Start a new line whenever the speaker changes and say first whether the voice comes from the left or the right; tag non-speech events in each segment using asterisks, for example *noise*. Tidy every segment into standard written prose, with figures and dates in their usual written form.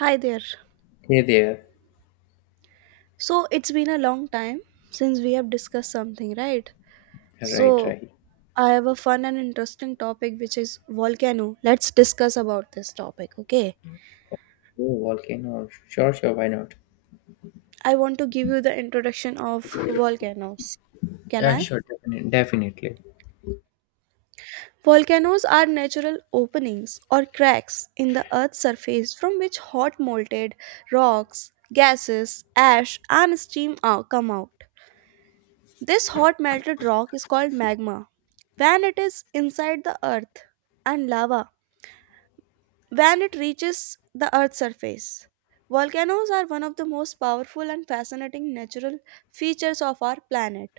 right: Hi there.
left: Hey there.
right: So it's been a long time since we have discussed something, right?
left: Right,
right: So
left: right.
right: I have a fun and interesting topic which is volcano. Let's discuss about this topic, okay?
left: Oh, volcano. Sure, sure. Why not?
right: I want to give you the introduction of volcanoes. Can
left: Yeah,
right: I?
left: sure. Definitely. Definitely.
right: Volcanoes are natural openings or cracks in the earth's surface from which hot molten rocks, gases, ash, and steam come out. This hot melted rock is called magma when it is inside the earth, and lava when it reaches the earth's surface. Volcanoes are one of the most powerful and fascinating natural features of our planet.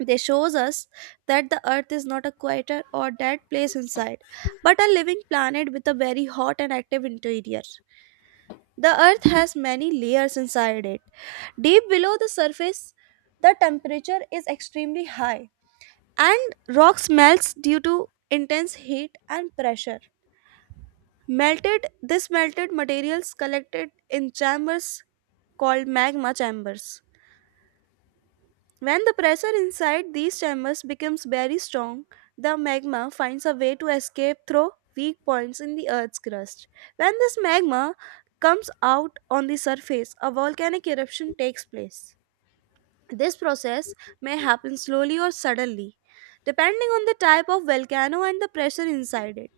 right: They shows us that the earth is not a quieter or dead place inside, but a living planet with a very hot and active interior. The earth has many layers inside it. Deep below the surface, the temperature is extremely high and rock melts due to intense heat and pressure. Melted this melted materials collected in chambers called magma chambers. When the pressure inside these chambers becomes very strong, the magma finds a way to escape through weak points in the earth's crust. When this magma comes out on the surface, a volcanic eruption takes place. This process may happen slowly or suddenly, depending on the type of volcano and the pressure inside it.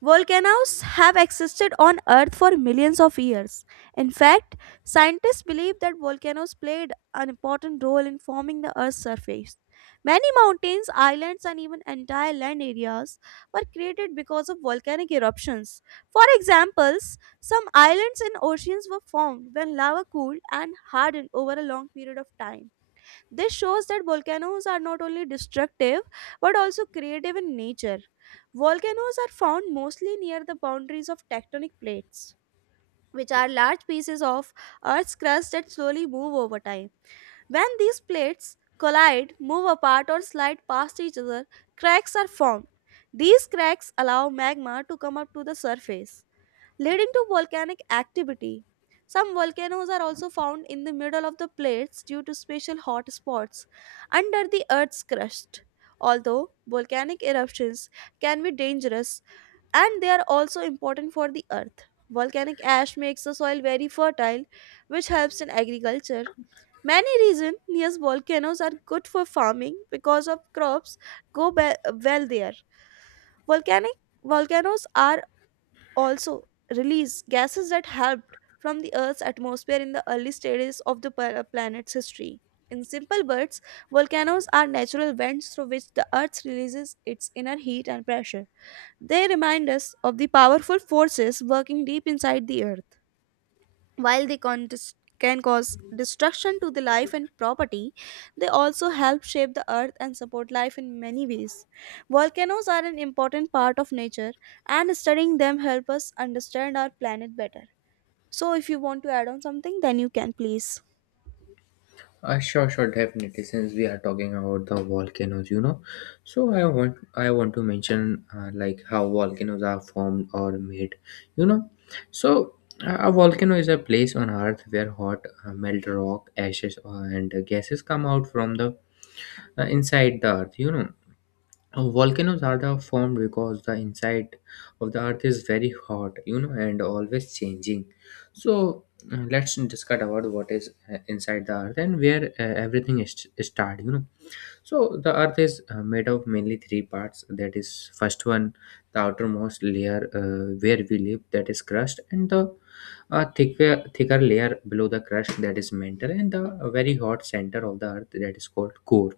right: Volcanoes have existed on Earth for millions of years. In fact, scientists believe that volcanoes played an important role in forming the Earth's surface. Many mountains, islands, and even entire land areas were created because of volcanic eruptions. For examples, some islands and oceans were formed when lava cooled and hardened over a long period of time. This shows that volcanoes are not only destructive but also creative in nature. Volcanoes are found mostly near the boundaries of tectonic plates, which are large pieces of Earth's crust that slowly move over time. When these plates collide, move apart, or slide past each other, cracks are formed. These cracks allow magma to come up to the surface, leading to volcanic activity. Some volcanoes are also found in the middle of the plates due to special hot spots under the Earth's crust. Although volcanic eruptions can be dangerous, and they are also important for the Earth. Volcanic ash makes the soil very fertile, which helps in agriculture. Many regions near volcanoes are good for farming because of crops go be- well there. Volcanic volcanoes are also release gases that helped from the Earth's atmosphere in the early stages of the planet's history. In simple words, volcanoes are natural vents through which the Earth releases its inner heat and pressure. They remind us of the powerful forces working deep inside the Earth. While they can cause destruction to the life and property, they also help shape the earth and support life in many ways. Volcanoes are an important part of nature, and studying them help us understand our planet better. So, if you want to add on something, then you can please.
left: Sure, sure. Definitely. Since we are talking about the volcanoes, you know, so I want to mention like how volcanoes are formed or made. You know, so a volcano is a place on Earth where hot melt rock, ashes, and gases come out from the inside the Earth. You know, volcanoes are the formed because the inside of the earth is very hot, you know, and always changing. So let's discuss about what is inside the earth and where everything is started. You know, so the earth is made of mainly three parts. That is, first one, the outermost layer where we live, that is crust, and the a thicker layer below the crust, that is mantle, and the very hot center of the earth, that is called core.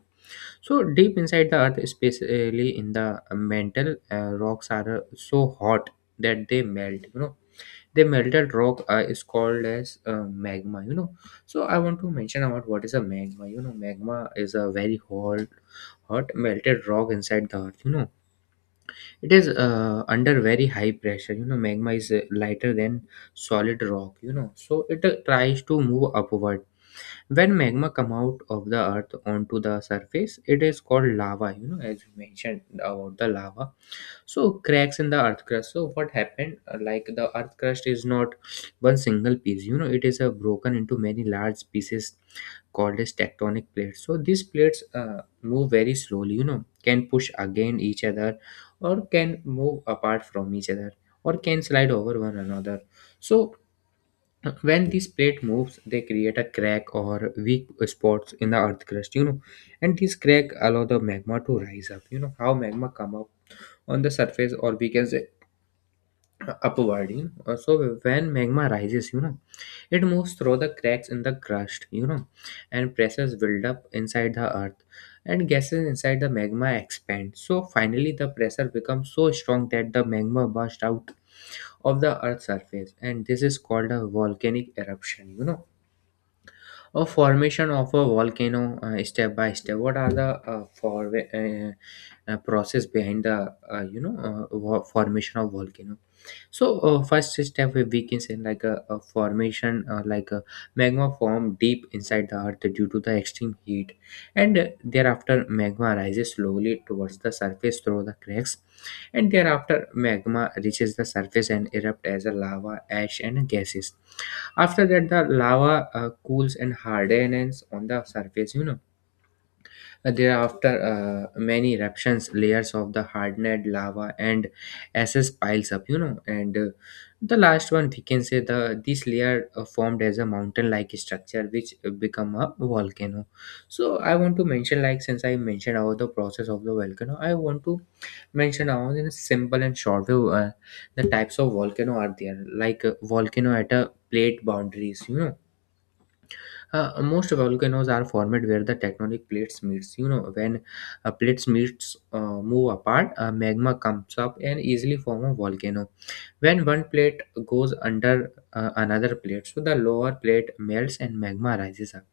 left: So deep inside the earth, especially in the mantle, rocks are so hot that they melt. You know, the melted rock is called as magma. You know, so I want to mention about what is a magma. You know, magma is a very hot melted rock inside the earth. You know, it is under very high pressure. You know, magma is lighter than solid rock. You know, so it tries to move upward. When magma come out of the earth onto the surface, it is called lava, you know, as you mentioned about the lava. So cracks in the earth crust, so what happened like the earth crust is not one single piece, you know, it is broken into many large pieces called as tectonic plates. So these plates move very slowly, you know, can push against each other, or can move apart from each other, or can slide over one another. So when this plate moves, they create a crack or weak spots in the earth crust, you know, and this crack allow the magma to rise up. You know, how magma come up on the surface, or we can say *clears throat* upward, you know. So when magma rises, you know, it moves through the cracks in the crust, you know, and pressures build up inside the earth, and gases inside the magma expand. So finally the pressure becomes so strong that the magma bursts out of the earth's surface, and this is called a volcanic eruption, you know, a formation of a volcano, step by step. What are the for process behind the formation of volcano? So first step we can say like a formation like a magma form deep inside the earth due to the extreme heat, and thereafter magma rises slowly towards the surface through the cracks, and thereafter magma reaches the surface and erupt as a lava, ash, and gases. After that, the lava cools and hardens on the surface, you know. Thereafter, many eruptions, layers of the hardened lava and ashes piles up, you know. And the last one, we can say the this layer formed as a mountain-like structure, which become a volcano. So I want to mention, like, since I mentioned about the process of the volcano, I want to mention now in a simple and short way the types of volcano are there, like volcano at a plate boundaries, you know. Most volcanoes are formed where the tectonic plates meets. You know, when plates meets move apart, magma comes up and easily form a volcano. When one plate goes under another plate, so the lower plate melts and magma rises up.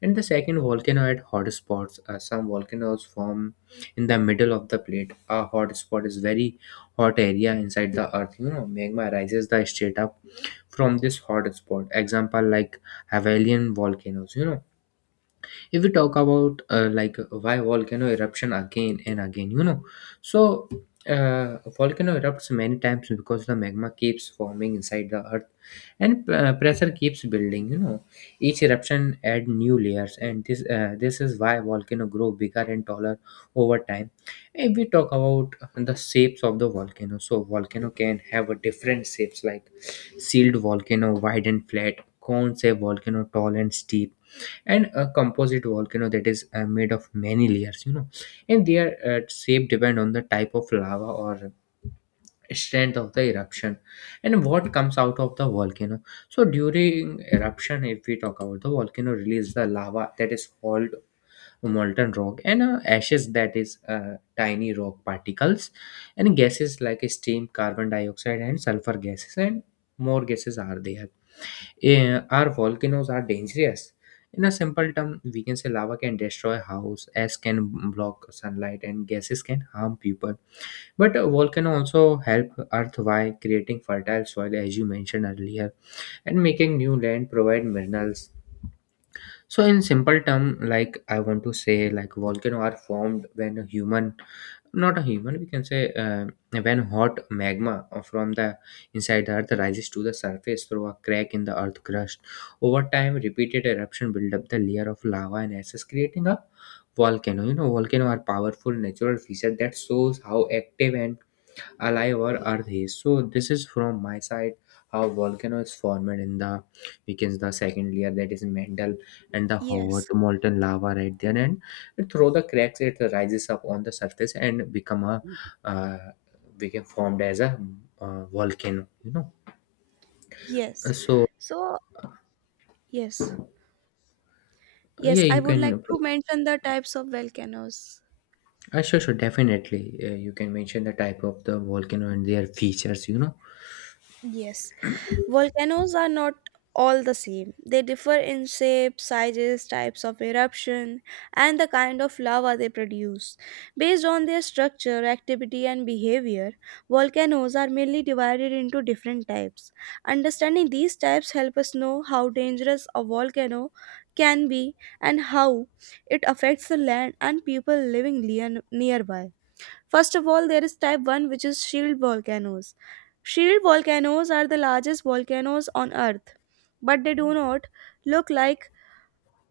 left: And the second, volcano at hotspots. Some volcanoes form in the middle of the plate. A hotspot is very hot area inside the earth. You know, magma rises the straight up from this hotspot. Example like Hawaiian volcanoes. You know, if we talk about like why volcano eruption again and again, you know, so volcano erupts many times because the magma keeps forming inside the earth, and pressure keeps building, you know. Each eruption add new layers, and this is why volcano grow bigger and taller over time. If we talk about the shapes of the volcano, so volcano can have a different shapes, like sealed volcano wide and flat, cone shaped volcano tall and steep, and a composite volcano that is made of many layers, you know. And their shape depend on the type of lava or strength of the eruption and what comes out of the volcano. So during eruption, if we talk about the volcano release the lava, that is called molten rock, and ashes, that is tiny rock particles, and gases like steam, carbon dioxide, and sulfur gases, and more gases are there. Eh, our volcanoes are dangerous. In a simple term, we can say lava can destroy house, ash can block sunlight, and gases can harm people. But a volcano also help Earth by creating fertile soil, as you mentioned earlier, and making new land, provide minerals. So in simple term, like, I want to say like volcano are formed when a human, not a human, we can say when hot magma from the inside earth rises to the surface through a crack in the earth crust. Over time, repeated eruption build up the layer of lava and ashes, creating a volcano, you know. Volcano are powerful natural feature that shows how active and alive or earthy. So this is from my side how volcano is formed in the, we can, the second layer, that is mantle, and the hot
right: Yes,
left: molten lava right there, and through the cracks it rises up on the surface and become a uh, become formed as a volcano, you know. Uh,
right: yes.
left: so
right: So, yes, yes,
left: yeah,
right: I
left: you
right: would like
left: can,
right: to mention the types of volcanoes.
left: sure, sure, definitely, you can mention the type of the volcano and their features, you know.
right: Yes. Volcanoes are not all the same. They differ in shape, sizes, types of eruption, and the kind of lava they produce. Based on their structure, activity, and behavior, volcanoes are mainly divided into different types. Understanding these types help us know how dangerous a volcano can be and how it affects the land and people living nearby. First of all, there is type 1, which is shield volcanoes. Shield volcanoes are the largest volcanoes on Earth, but they do not look like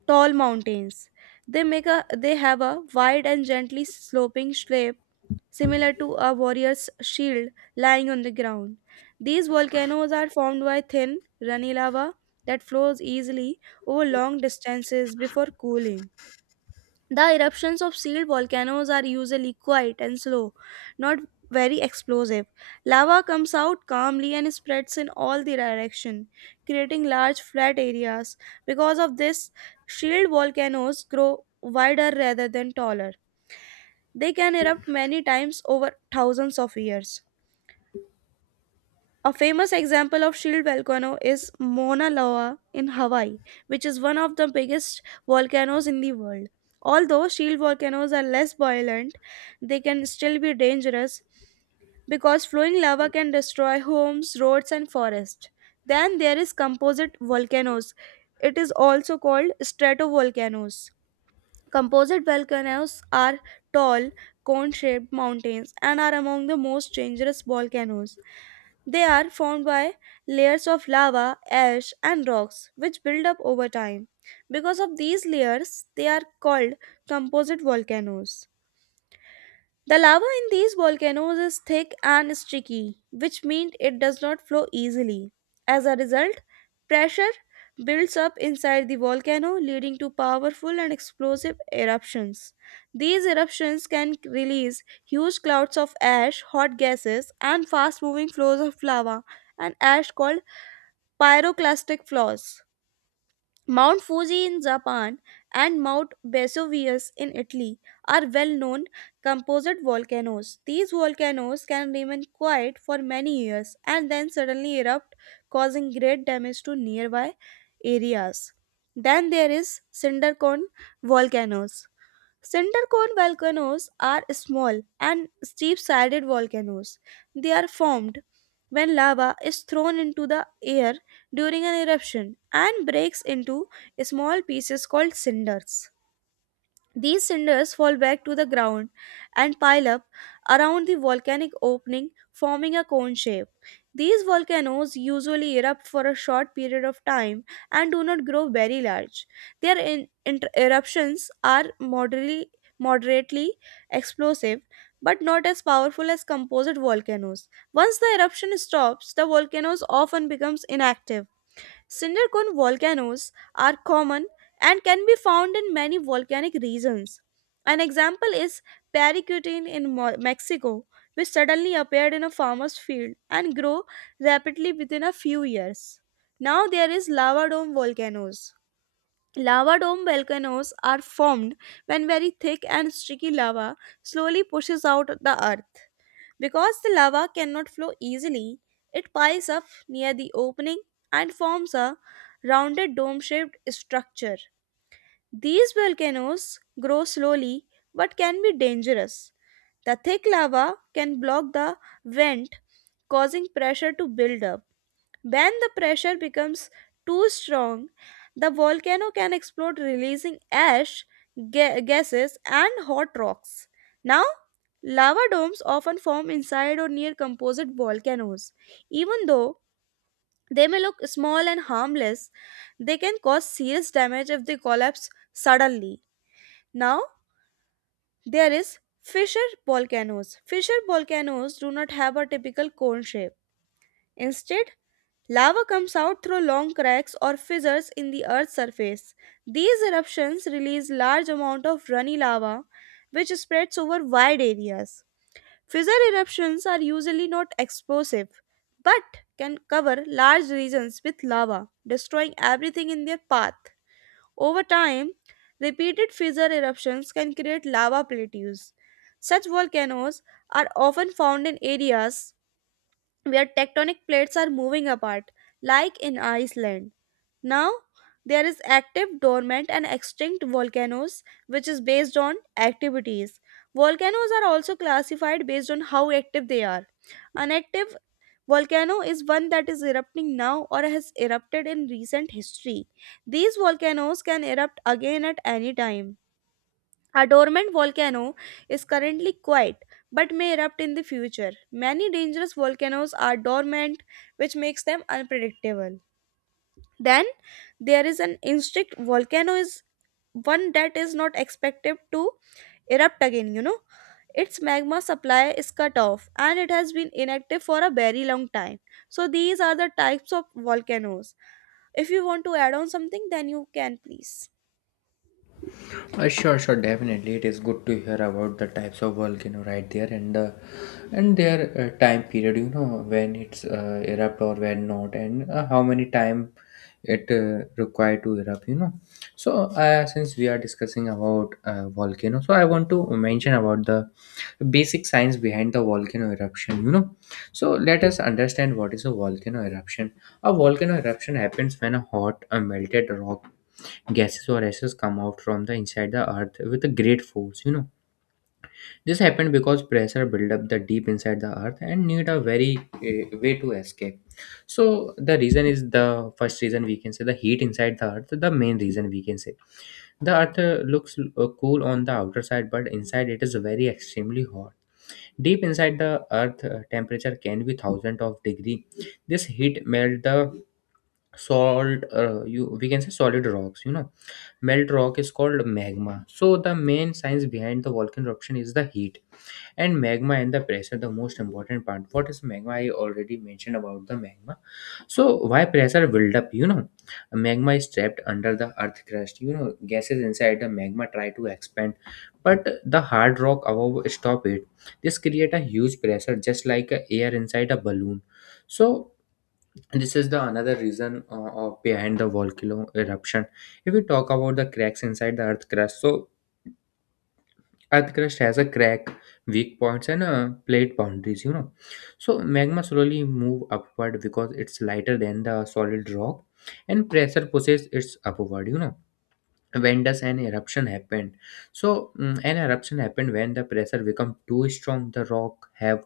right: tall mountains. They make a they have a wide and gently sloping shape, similar to a warrior's shield lying on the ground. These volcanoes are formed by thin, runny lava that flows easily over long distances before cooling. The eruptions of sealed volcanoes are usually quiet and slow, not very explosive. Lava comes out calmly and spreads in all the direction, creating large flat areas. Because of this, shield volcanoes grow wider rather than taller. They can erupt many times over thousands of years. A famous example of shield volcano is Mauna Loa in Hawaii, which is one of the biggest volcanoes in the world. Although shield volcanoes are less violent, they can still be dangerous because flowing lava can destroy homes, roads, and forests. Then there is composite volcanoes. It is also called stratovolcanoes. Composite volcanoes are tall, cone shaped mountains and are among the most dangerous volcanoes. They are formed by layers of lava, ash, and rocks which build up over time. Because of these layers, they are called composite volcanoes. The lava in these volcanoes is thick and sticky, which means it does not flow easily. As a result, pressure builds up inside the volcano, leading to powerful and explosive eruptions. These eruptions can release huge clouds of ash, hot gases, and fast moving flows of lava and ash called pyroclastic flows. Mount Fuji in Japan and Mount Vesuvius in Italy are well known composite volcanoes. These volcanoes can remain quiet for many years and then suddenly erupt, causing great damage to nearby areas. Then there is Sindarcon volcanoes Center cone volcanoes are small and steep sided volcanoes. They are formed when lava is thrown into the air during an eruption and breaks into small pieces called cinders. These cinders fall back to the ground and pile up around the volcanic opening, forming a cone shape. These volcanoes usually erupt for a short period of time and do not grow very large. Their eruptions are moderately explosive but not as powerful as composite volcanoes. Once the eruption stops, the volcanoes often becomes inactive. Cinder cone volcanoes are common and can be found in many volcanic regions. An example is Paricutin in Mexico, which suddenly appeared in a farmer's field and grew rapidly within a few years. Now there is lava dome volcanoes. Lava dome volcanoes are formed when very thick and sticky lava slowly pushes out the earth. Because the lava cannot flow easily, it piles up near the opening and forms a rounded dome shaped structure. These volcanoes grow slowly but can be dangerous. The thick lava can block the vent, causing pressure to build up. When the pressure becomes too strong, the volcano can explode, releasing ash, gases, and hot rocks. Now, lava domes often form inside or near composite volcanoes. Even though they may look small and harmless, they can cause serious damage if they collapse suddenly. Now, there is fissure volcanoes. Fissure volcanoes do not have a typical cone shape. Instead, lava comes out through long cracks or fissures in the earth's surface. These eruptions release large amount of runny lava, which spreads over wide areas. Fissure eruptions are usually not explosive but can cover large regions with lava, destroying everything in their path. Over time, repeated fissure eruptions can create lava plateaus. Such volcanoes are often found in areas where tectonic plates are moving apart, like in Iceland. Now, there is active, dormant, and extinct volcanoes, which is based on activities. Volcanoes are also classified based on how active they are. An active volcano is one that is erupting now or has erupted in recent history. These volcanoes can erupt again at any time. A dormant volcano is currently quiet but may erupt in the future. Many dangerous volcanoes are dormant, which makes them unpredictable. Then there is an instinct volcano is one that is not expected to erupt again. Its magma supply is cut off and it has been inactive for a very long time. So these are the types of volcanoes. If you want to add on something then you can please.
left: Sure, sure, definitely. It is good to hear about the types of volcano right there, and their time period. You know, when it's erupt or when not, and how many time it required to erupt. You know, so since we are discussing about volcano, so I want to mention about the basic science behind the volcano eruption. You know, so let us understand what is a volcano eruption. A volcano eruption happens when a hot, melted rock, gases, or ashes come out from the inside the earth with a great force, you know. This happened because pressure build up the deep inside the earth and need a very way to escape. So the reason is, the first reason we can say the heat inside the earth, the main reason we can say the earth looks cool on the outer side, but inside it is very extremely hot. Deep inside the earth, temperature can be thousand of degree. This heat melt the salt you, we can say, solid rocks, you know. Melt rock is called magma. So the main science behind the volcano eruption is the heat and magma and the pressure, the most important part. What is magma? I already mentioned about the magma. So why pressure build up, you know? Magma is trapped under the earth crust, you know. Gases inside the magma try to expand, but the hard rock above stop it. This create a huge pressure, just like a air inside a balloon. So this is the another reason of behind the volcano eruption. If we talk about the cracks inside the earth crust, so earth crust has a crack, weak points and plate boundaries, you know. So magma slowly move upward because it's lighter than the solid rock, and pressure pushes it's upward, you know. When does an eruption happen? So an eruption happened when the pressure become too strong, the rock have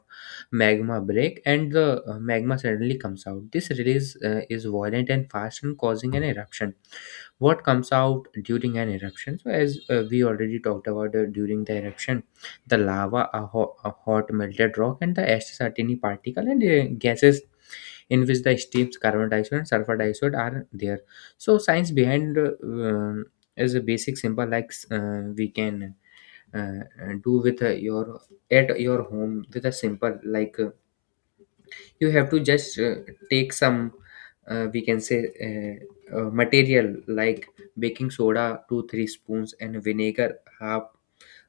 left: magma break, and the magma suddenly comes out. This release is violent and fast and causing an eruption. What comes out during an eruption? So as we already talked about, during the eruption, the lava, a hot melted rock, and the ash, tiny particle, and gases, in which the steams, carbon dioxide, and sulfur dioxide are there. So science behind is a basic simple, like we can do with your, at your home, with a simple, like you have to just take some we can say material like baking soda two three spoons and vinegar half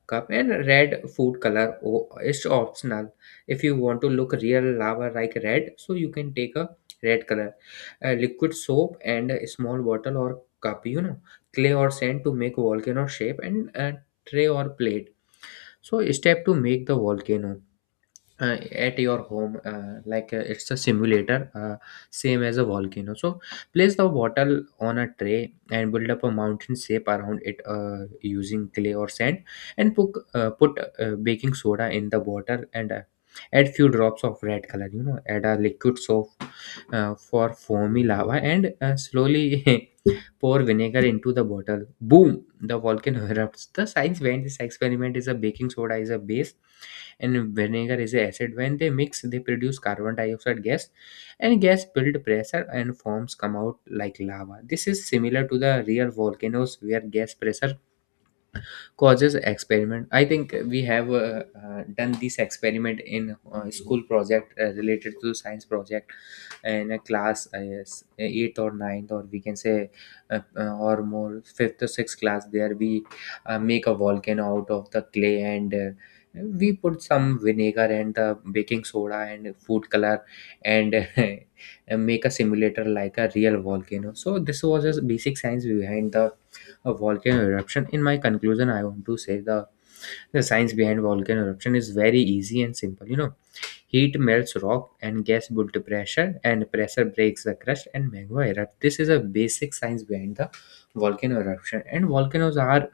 left: cup and red food color is optional. If you want to look real lava like red, so you can take a red color, a liquid soap, and a Small bottle or cup, you know, clay or sand to make volcano shape, and a tray or plate. So step to make the volcano uh, at your home, like it's a simulator, same as a volcano. So place the bottle on a tray and build up a mountain shape around it, using clay or sand, and put baking soda in the water, and add few drops of red color, you know, add a liquid soap for foamy lava, and slowly *laughs* pour vinegar into the bottle. Boom! The volcano *laughs* erupts. The science behind this experiment is, a baking soda is a base and vinegar is a acid. When they mix, they produce carbon dioxide gas, and gas build pressure and forms come out like lava. This is similar to the real volcanoes where gas pressure causes experiment. I think we have done this experiment in school project related to science project in a class. Yes, eighth or ninth, or we can say or more, fifth or sixth class. There we make a volcano out of the clay, and we put some vinegar and the baking soda and food color and *laughs* and make a simulator like a real volcano. So this was just basic science behind the a volcano eruption. In my conclusion, I want to say the science behind volcano eruption is very easy and simple. You know, heat melts rock and gas built to pressure, and pressure breaks the crust and magma erupts. This is a basic science behind the volcano eruption. And volcanoes are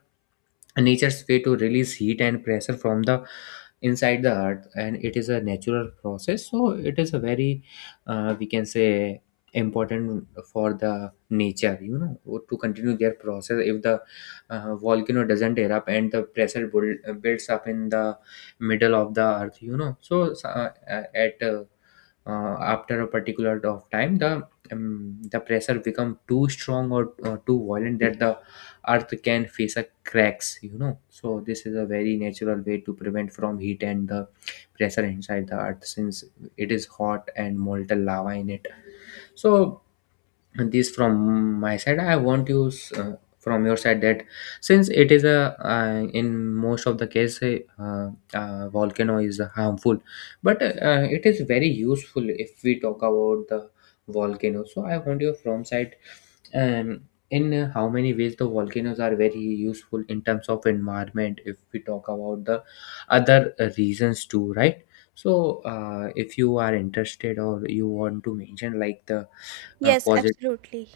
left: nature's way to release heat and pressure from the inside the earth, and it is a natural process, so it is a very we can say important for the nature, you know, to continue their process. If the volcano doesn't erupt and the pressure builds up in the middle of the earth, you know, so at after a particular of time, the pressure become too strong or too violent, that the earth can face a cracks, you know. So this is a very natural way to prevent from heat and the pressure inside the earth, since it is hot and molten lava in it. So this from my side, I want you uh, from your side that, since it is a in most of the case, volcano is harmful, but it is very useful if we talk about the volcano. So I want you from side, um, in how many ways the volcanoes are very useful in terms of environment if we talk about the other reasons too, right? So if you are interested or you want to mention like the
right: Yes,
left: positive
right: absolutely.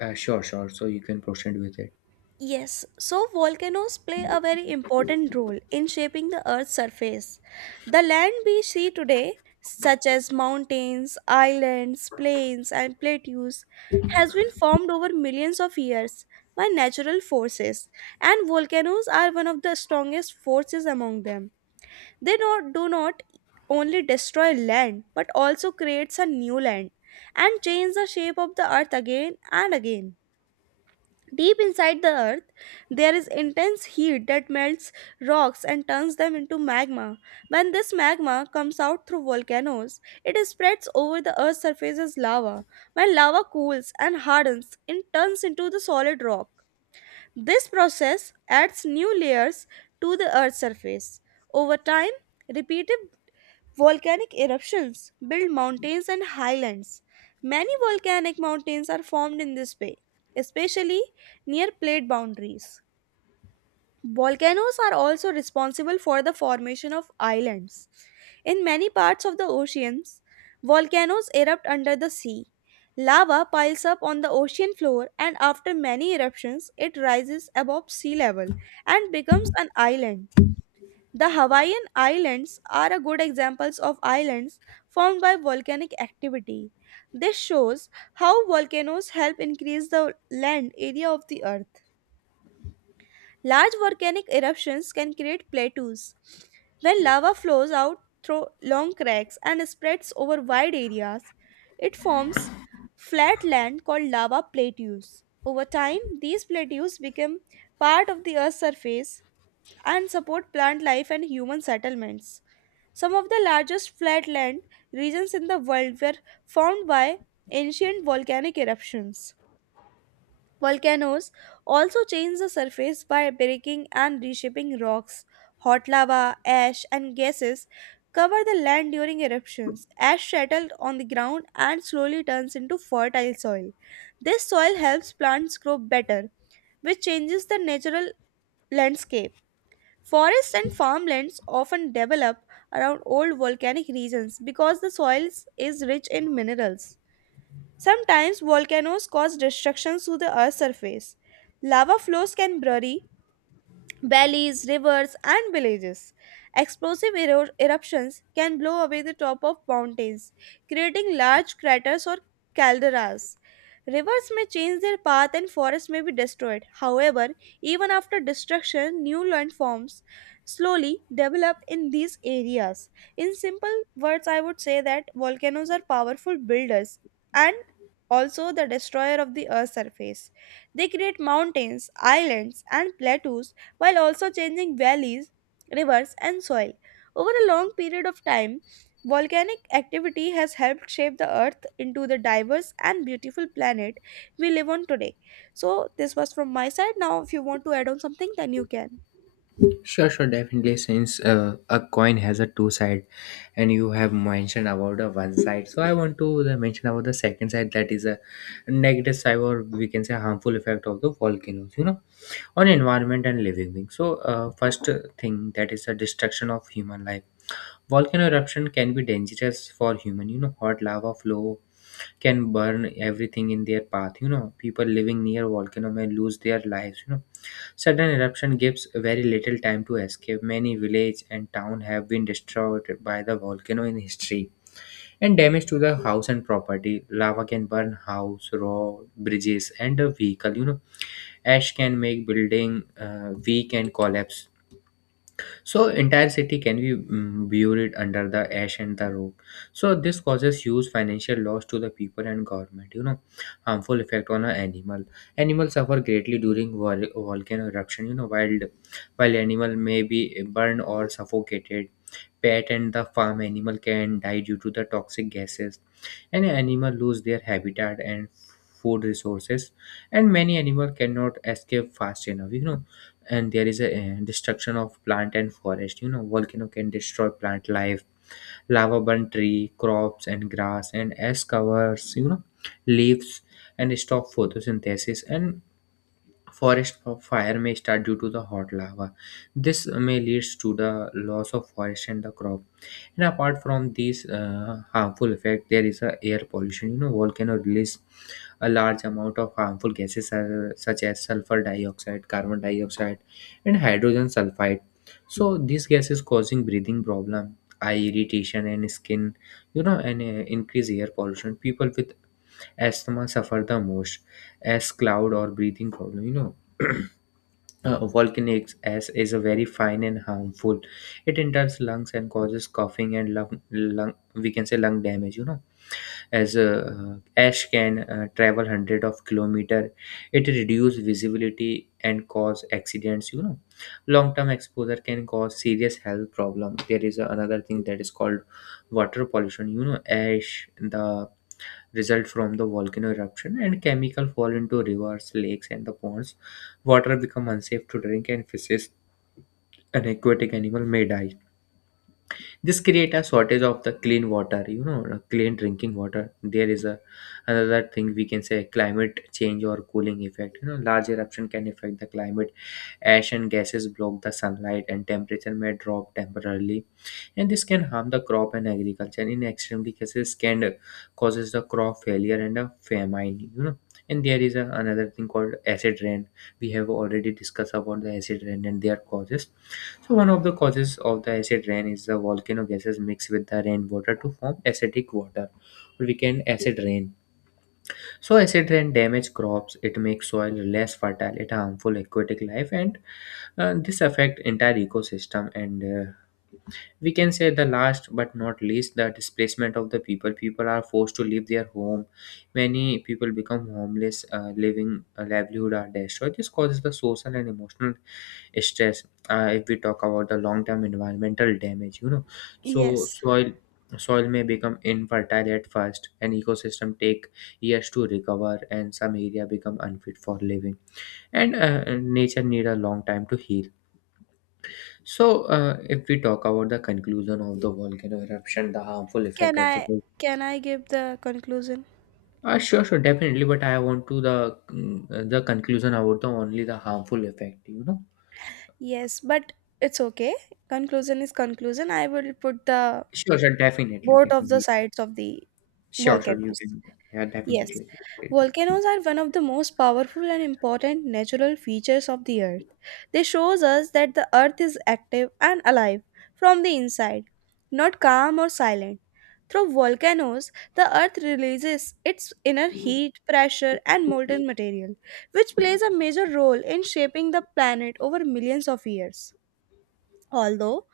left: sure, sure. So you can proceed with it.
right: Yes, so volcanoes play a very important role in shaping the Earth's surface. The land we see today, such as mountains, islands, plains, and plateaus, has been formed over millions of years by natural forces, and volcanoes are one of the strongest forces among them. They not, do not only destroy land but also creates a new land and change the shape of the earth again and again. Deep inside the earth, there is intense heat that melts rocks and turns them into magma. When this magma comes out through volcanoes, it spreads over the earth's surface as lava. When lava cools and hardens, it turns into the solid rock. This process adds new layers to the earth's surface. Over time, repeated volcanic eruptions build mountains and highlands. Many volcanic mountains are formed in this way, especially near plate boundaries. Volcanoes are also responsible for the formation of islands. In many parts of the oceans, volcanoes erupt under the sea. Lava piles up on the ocean floor, and after many eruptions, it rises above sea level and becomes an island. The Hawaiian Islands are a good examples of islands formed by volcanic activity. This shows how volcanoes help increase the land area of the earth. Large volcanic eruptions can create plateaus. When lava flows out through long cracks and spreads over wide areas, it forms flat land called lava plateaus. Over time, these plateaus become part of the earth's surface and support plant life and human settlements. Some of the largest flatland regions in the world were formed by ancient volcanic eruptions. Volcanoes also change the surface by breaking and reshaping rocks. Hot lava, ash, and gases cover the land during eruptions. Ash settles on the ground and slowly turns into fertile soil. This soil helps plants grow better, which changes the natural landscape. Forests and farmlands often develop around old volcanic regions because the soil is rich in minerals. Sometimes volcanoes cause destruction to the earth's surface. Lava flows can bury valleys, rivers, and villages. Explosive eruptions can blow away the top of mountains, creating large craters or calderas. Rivers may change their path and forests may be destroyed. However, even after destruction, new landforms slowly develop in these areas. In simple words, I would say that volcanoes are powerful builders and also the destroyer of the earth's surface. They create mountains, islands, and plateaus while also changing valleys, rivers, and soil. Over a long period of time, volcanic activity has helped shape the earth into the diverse and beautiful planet we live on today. So, this was from my side. Now, if you want to add on something, then you can.
left: Sure, sure, definitely. Since a coin has a two side, and you have mentioned about the one side, so I want to the mention about the second side, that is a negative side, or we can say harmful effect of the volcanoes, you know, on environment and living beings. So, first thing that is the destruction of human life. Volcano eruption can be dangerous for human, you know, hot lava flow can burn everything in their path, you know, people living near volcano may lose their lives, you know, sudden eruption gives very little time to escape. Many village and town have been destroyed by the volcano in history, and damage to the house and property. Lava can burn house, road, bridges, and a vehicle, you know, ash can make building weak and collapse, so entire city can be buried under the ash and the rock. So this causes huge financial loss to the people and government. You know, harmful effect on an animal. Animals suffer greatly during volcano eruption. You know, wild while animal may be burned or suffocated. Pet and the farm animal can die due to the toxic gases, and animal lose their habitat and food resources, and many animal cannot escape fast enough, you know. And there is a destruction of plant and forest. You know, volcano can destroy plant life, lava burn tree, crops, and grass, and ash covers, you know, leaves, and stop photosynthesis. And Forest fire may start due to the hot lava. This may lead to the loss of forest and the crop. And apart from these harmful effect, there is a air pollution. You know, volcano release a large amount of harmful gases such as sulfur dioxide, carbon dioxide, and hydrogen sulfide. So these gases causing breathing problem, eye irritation, and skin. You know, and increase air pollution. People with asthma suffer the most, as cloud or breathing problem, you know. *clears throat* Volcanic ash is a very fine and harmful, it enters lungs and causes coughing and lung, we can say lung damage, you know, as ash can travel hundred of kilometer. It reduce visibility and cause accidents, you know, long term exposure can cause serious health problem. There is another thing that is called water pollution. You know, ash the result from the volcano eruption and chemical fall into rivers, lakes, and the ponds. Water become unsafe to drink, and fishes and aquatic animal may die. This create a shortage of the clean water, you know, clean drinking water. There is a another thing we can say climate change or cooling effect. You know, large eruption can affect the climate. Ash and gases block the sunlight, and temperature may drop temporarily, and this can harm the crop and agriculture. In extremely cases can causes the crop failure and a famine, you know. And there is a another thing called acid rain. We have already discussed about the acid rain and their causes. So one of the causes of the acid rain is the volcano gases mixed with the rainwater to form acidic water, or we can acid rain. So acid rain damage crops, it makes soil less fertile, it harmful aquatic life, and this affect entire ecosystem. And we can say the last but not least, the displacement of the people. People are forced to leave their home, many people become homeless, living, livelihood are destroyed. This causes the social and emotional stress. If we talk about the long term environmental damage, you know, so
right: Yes.
left: soil may become infertile at first, and ecosystem take years to recover, and some area become unfit for living, and nature need a long time to heal. So, if we talk about the conclusion of the volcano eruption, the harmful effect
right: Can
left: of the
right: I
left: volcano,
right: can I give the conclusion?
left: sure, sure, definitely. But I want to the the conclusion about the only the harmful effect. You know,
right: Yes, but it's okay. Conclusion is conclusion. I will put the
left: sure, sure, definitely,
right: both of the
left: definitely,
right: sides of the
left: sure, sure. You
right: volcanoes.
left: can, yeah,
right: Yes,
left: definitely.
right: volcanoes are one of the most powerful and important natural features of the earth. They shows us that the earth is active and alive from the inside, not calm or silent. Through volcanoes, the earth releases its inner heat, pressure and molten material, which plays a major role in shaping the planet over millions of years. Although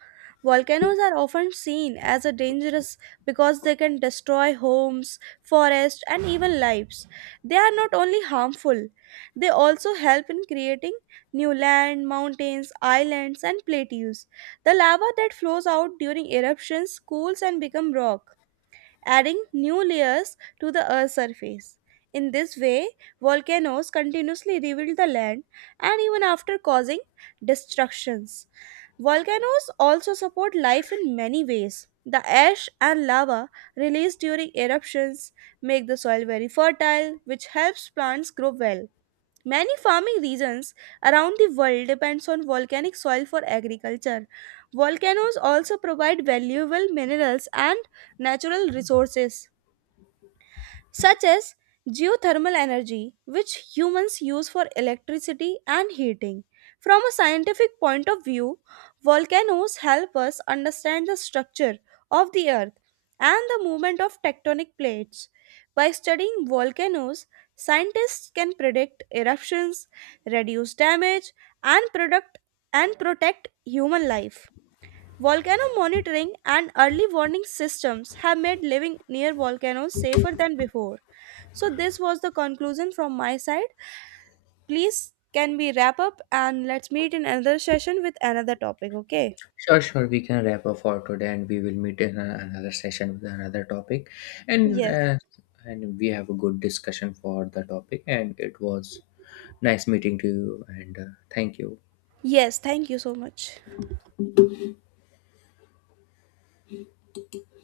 right: volcanoes are often seen as a dangerous because they can destroy homes, forests, and even lives, they are not only harmful, they also help in creating new land, mountains, islands, and plateaus. The lava that flows out during eruptions cools and becomes rock, adding new layers to the Earth's surface. In this way, volcanoes continuously reveal the land and even after causing destructions. Volcanoes also support life in many ways. The ash and lava released during eruptions make the soil very fertile, which helps plants grow well. Many farming regions around the world depends on volcanic soil for agriculture. Volcanoes also provide valuable minerals and natural resources such as geothermal energy, which humans use for electricity and heating. From a scientific point of view, volcanoes help us understand the structure of the earth and the movement of tectonic plates. By studying volcanoes, scientists can predict eruptions, reduce damage, and product and protect human life. Volcano monitoring and early warning systems have made living near volcanoes safer than before. So this was the conclusion from my side. Please can we wrap up and let's meet in another session with another topic, okay?
left: Sure, sure. We can wrap up for today, and we will meet in another session with another topic, and
right: Yes.
left: uh, and we have a good discussion for the topic. And it was nice meeting to you, and thank you.
right: Yes, thank you so much.